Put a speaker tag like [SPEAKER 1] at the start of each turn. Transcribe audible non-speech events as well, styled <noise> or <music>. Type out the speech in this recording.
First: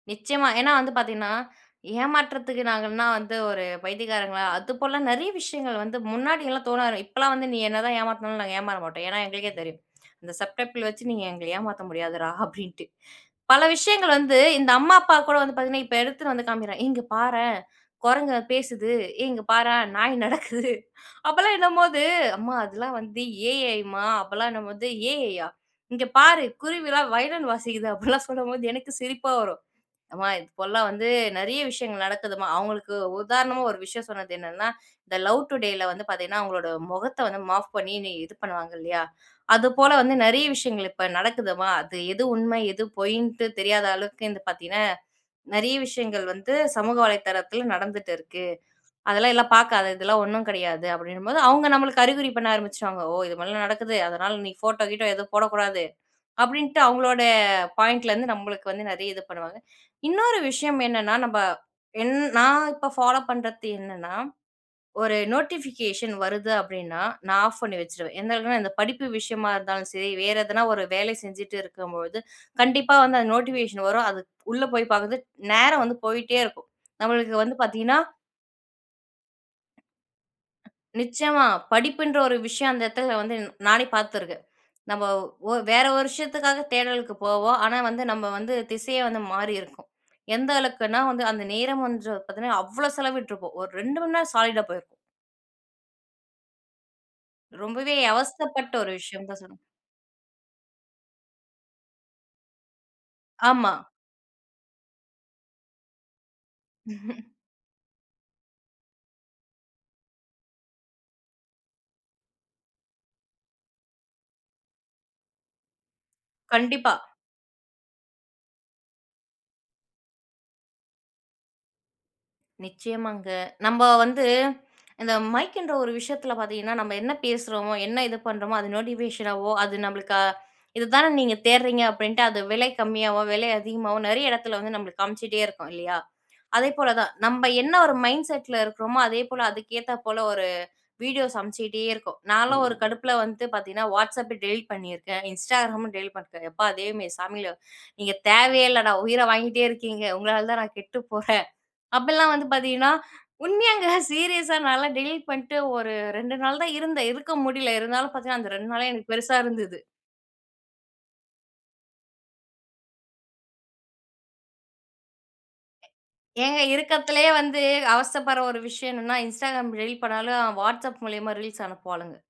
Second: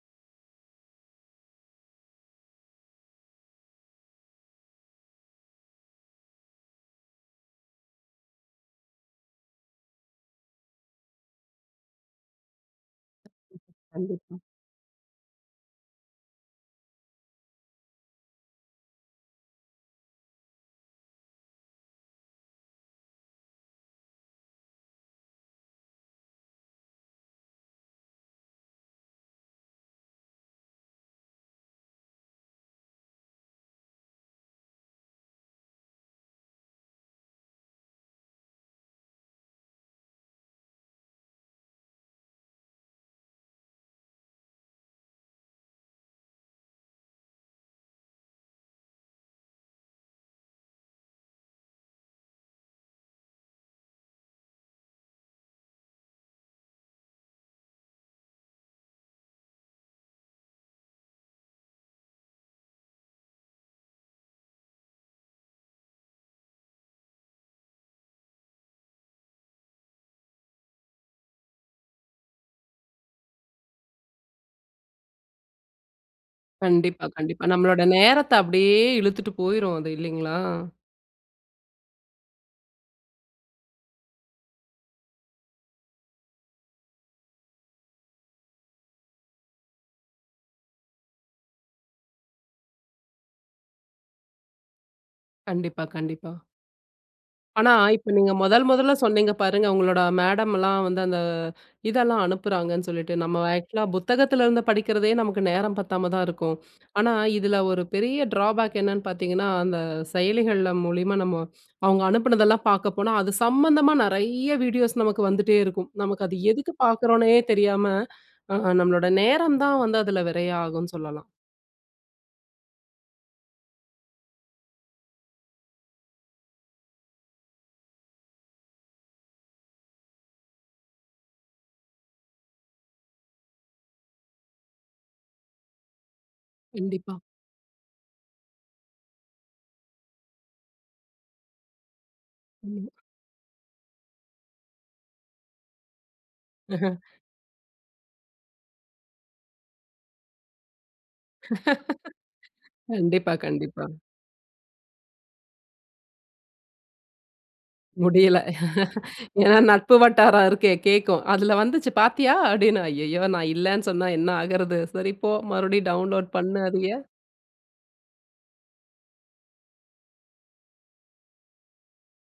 [SPEAKER 1] நிச்சயமா. ஏன்னா வந்து பார்த்தீங்கன்னா, ஏமாற்றத்துக்கு நாங்கன்னா வந்து ஒரு பைத்தியக்காரங்களா! அது போல நிறைய விஷயங்கள் வந்து முன்னாடிலாம் தோணாது. இப்பலாம் வந்து நீ என்ன தான் ஏமாத்துனாலும் நாங்க ஏமாற மாட்டோம். ஏன்னா எங்களுக்கே தெரியும். அந்த சப் டப்பில் வச்சு நீங்க எங்கள ஏமாற்ற முடியாதுடா! அப்பிடின்ட்டு.
[SPEAKER 2] <unintelligible>
[SPEAKER 1] பல விஷயங்கள் வந்து
[SPEAKER 2] கண்டிப்பா.
[SPEAKER 1] இந்த அம்மா, அப்பா கூட வந்து பாத்தீங்கன்னா, இப்ப எடுத்துட்டு வந்து காண்பிக்கிறேன். இங்க பாரேன்! குரங்கு பேசுது. ஏய்! இங்க பாரேன்! நாய் நடக்குது. <chuckles> அப்பெல்லாம் என்னும்போது, அம்மா! அதெல்லாம் வந்து AI ம்மா! அப்பலாம் என்னும்போது AI யா! இங்க பாரு! குருவிலாம் வயலின் வாசிக்குது. அப்பிடிலாம் சொல்லும் போது, எனக்கு சிரிப்பா வரும். அம்மா இப்பெல்லாம் வந்து நிறைய விஷயங்கள் நடக்குதும்மா! அவுங்களுக்கு உதாரணமா ஒரு விஷயம் சொன்னது என்னென்னா, இந்த லவ் டுடேல வந்து பாத்தீங்கன்னா, அவுங்களோட முகத்த வந்து மாப் பண்ணி இது பண்ணுவாங்க இல்லயா! அது போல வந்து நிறைய விஷயங்கள் இப்ப நடக்குதுமா! அது எது உண்மை. எது பொய்ன்ட்டு தெரியாத அளவுக்கு வந்து பார்த்தீங்கன்னா, நிறைய விஷயங்கள் வந்து சமூக வலைதளத்தில் நடந்துட்டு இருக்கு. அதெல்லாம் எல்லாம் பார்க்காத! இதெல்லாம் ஒண்ணும் கிடையாது, அப்பிடினும்போது அவுங்க நம்மளுக்கு அறிகுறி பண்ண ஆரம்பிச்சுருவாங்க. ஓ! இது மாதிரிலாம் நடக்குது. அதனால நீ ஃபோட்டோ கீட்டோ எதுவும் போடக்கூடாது. அப்பிடின்ட்டு அவுங்களோடய பாயிண்ட்லருந்து நம்மளுக்கு வந்து நிறைய இது பண்ணுவாங்க. இன்னொரு விஷயம் என்னன்னா, நம்ம என் நான் இப்போ ஃபாலோப் பண்றது என்னன்னா, ஒரு நோட்டிபிகேஷன் வருது அப்பிடின்னா, நான் ஆஃப் பண்ணி வச்சிருவேன். எந்த அளவுக்னா, இந்த படிப்பு விஷயமா இருந்தாலும் சரி, வேற ஏதுன்னா ஒரு வேலை செஞ்சிட்டு இருக்கும் பொழுது கண்டிப்பா வந்து அந்த நோட்டிபிகேஷன் வரும். அது உள்ள போய் பார்க்கிறது நேரம் வந்து போயிட்டே இருக்கும்.
[SPEAKER 2] கண்டிப்பா,
[SPEAKER 1] நம்மளுக்கு
[SPEAKER 2] கண்டிப்பா.
[SPEAKER 1] வந்து
[SPEAKER 2] நம்மளோட
[SPEAKER 1] பார்த்தீங்கன்னா
[SPEAKER 2] நேரத்த அப்பிடியே இழுத்துட்டு போயிரும் அது இல்லிங்களா!
[SPEAKER 1] நிச்சயமா படிப்புன்ற ஒரு விஷயம் அந்த இடத்தில வந்து நானே பார்த்து இருக்கேன். நம்ம ஒ வேற ஒரு விஷயத்துக்காக தேடலுக்கு போவோம். ஆனா வந்து நம்ம வந்து திசையே வந்து மாறியிருக்கும். எந்த அளவுக்குன்னா வந்து அந்த நேரம் வந்து பார்த்தீங்கன்னா, அவ்ளோ செலவிட்டிருப்போம். ஒரு 2 மணி நேரம் சாலீடா போயிருப்போம்.
[SPEAKER 2] கண்டிப்பா, கண்டிப்பா. ஆனா,
[SPEAKER 1] ரொம்பவே
[SPEAKER 2] இப்ப நீங்க முதல்
[SPEAKER 1] அவஸ்தப்பட்ட
[SPEAKER 2] முதல்ல
[SPEAKER 1] ஒரு விஷயம்
[SPEAKER 2] சொன்னீங்க
[SPEAKER 1] தான் சொல்லணும்.
[SPEAKER 2] பாருங்க! உங்களோட மேடம்லாம் வந்து அந்த இதெல்லாம் அனுப்புறாங்கன்னு சொல்லிட்டு, நம்ம
[SPEAKER 1] ஆமா.
[SPEAKER 2] ஆக்ஷூலா புத்தகத்தில இருந்து படிக்கிறதே நமக்கு நேரம் பத்தாம தான் இருக்கும். ஆனா
[SPEAKER 1] <laughs>
[SPEAKER 2] இதில ஒரு பெரிய டிராபேக் என்னன்னு பார்த்தீங்கன்னா அந்த செயலிகள்ல மூலியமா நம்ம அவுங்க அனுப்பினதெல்லாம் பார்க்க போனா, அது சம்மந்தமா நிறைய வீடியோஸ் நமக்கு வந்துட்டே இருக்கும். நமக்கு அது எதுக்கு
[SPEAKER 1] கண்டிப்பா.
[SPEAKER 2] பார்க்குறோன்னே தெரியாம அ நம்மளோட நேரம் தான் வந்து அதில விரையம் ஆகுன்னு சொல்லலாம்.
[SPEAKER 1] நிச்சயமாங்க. நம்ம வந்து இந்த மைக்ன்ற ஒரு விஷயத்துல பார்த்தீங்கன்னா, நம்ம என்ன பேசுறோமோ! என்ன இது பண்றோமோ! அது நோட்டிஃபிகேஷனாவோ அது நம்மளுக்கு இது தானே நீங்க தேடுறீங்க அப்பிடின்ட்டு அது விலை கம்மியாவும், விலை அதிகமாவும் நிறைய இடத்துல வந்து நம்மளுக்கு காமிச்சிட்டே இருக்கும் இல்லயா! அதேபோல தான்
[SPEAKER 2] கண்டிப்பா.
[SPEAKER 1] நம்ம என்ன ஒரு மைண்ட் செட்ல இருக்கிறோமோ! அதே போல அதுக்கு ஏத்த போல ஒரு வீடியோ சமைச்சுக்கிட்டே இருக்கோம். நான்லாம் ஒரு
[SPEAKER 2] ம்.
[SPEAKER 1] கடுப்புல வந்து பார்த்தீங்கன்னா, WhatsApp டெலீட் பண்ணியிருக்கேன். Instagramம் டெலீட் பண்ணிருக்கேன். எப்பா! தெய்வமே
[SPEAKER 2] <laughs>
[SPEAKER 1] சாமிகளா! நீங்க தேவையே இல்லடா! உயிர வாங்கிகிட்டே இருக்கீங்க! உங்களால தான் நான் கெட்டு போறேன். அப்பிட்லாம் வந்து
[SPEAKER 2] <laughs>
[SPEAKER 1] பார்த்தீங்கன்னா
[SPEAKER 2] கண்டிப்பா, கண்டிப்பா.
[SPEAKER 1] உண்மையாங்க, சீரியஸா நான்லாம் டெலீட் பண்ணிட்டு ஒரு 2 நாள் தான் இருந்தேன். இருக்க முடியல. இருந்தாலும்
[SPEAKER 2] முடியல
[SPEAKER 1] பார்த்தீங்கன்னா அந்த 2 நாளே எனக்கு
[SPEAKER 2] <laughs>
[SPEAKER 1] பெருசா
[SPEAKER 2] ஏன்னா
[SPEAKER 1] இருந்தது.
[SPEAKER 2] நட்பு வட்டாரம் இருக்கே கேட்கும். அதில வந்துச்சு பார்த்தியா! அப்பிடின்னு. ஐய்யயோ! நான் இல்லன்னு சொன்னா என்ன ஆகுறது? சரி போ! மறுபடியும் டவுன்லோட் பண்ணு
[SPEAKER 1] ஏங்க
[SPEAKER 2] அதயே.
[SPEAKER 1] இருக்கறதுலயே வந்து அவஸ்தைப்படுற ஒரு விஷயம் என்னன்னா, Instagram டெலிட் பண்ணாலும், WhatsApp மூலியமா ரீல்ஸ் அனுப்புவாளுங்க.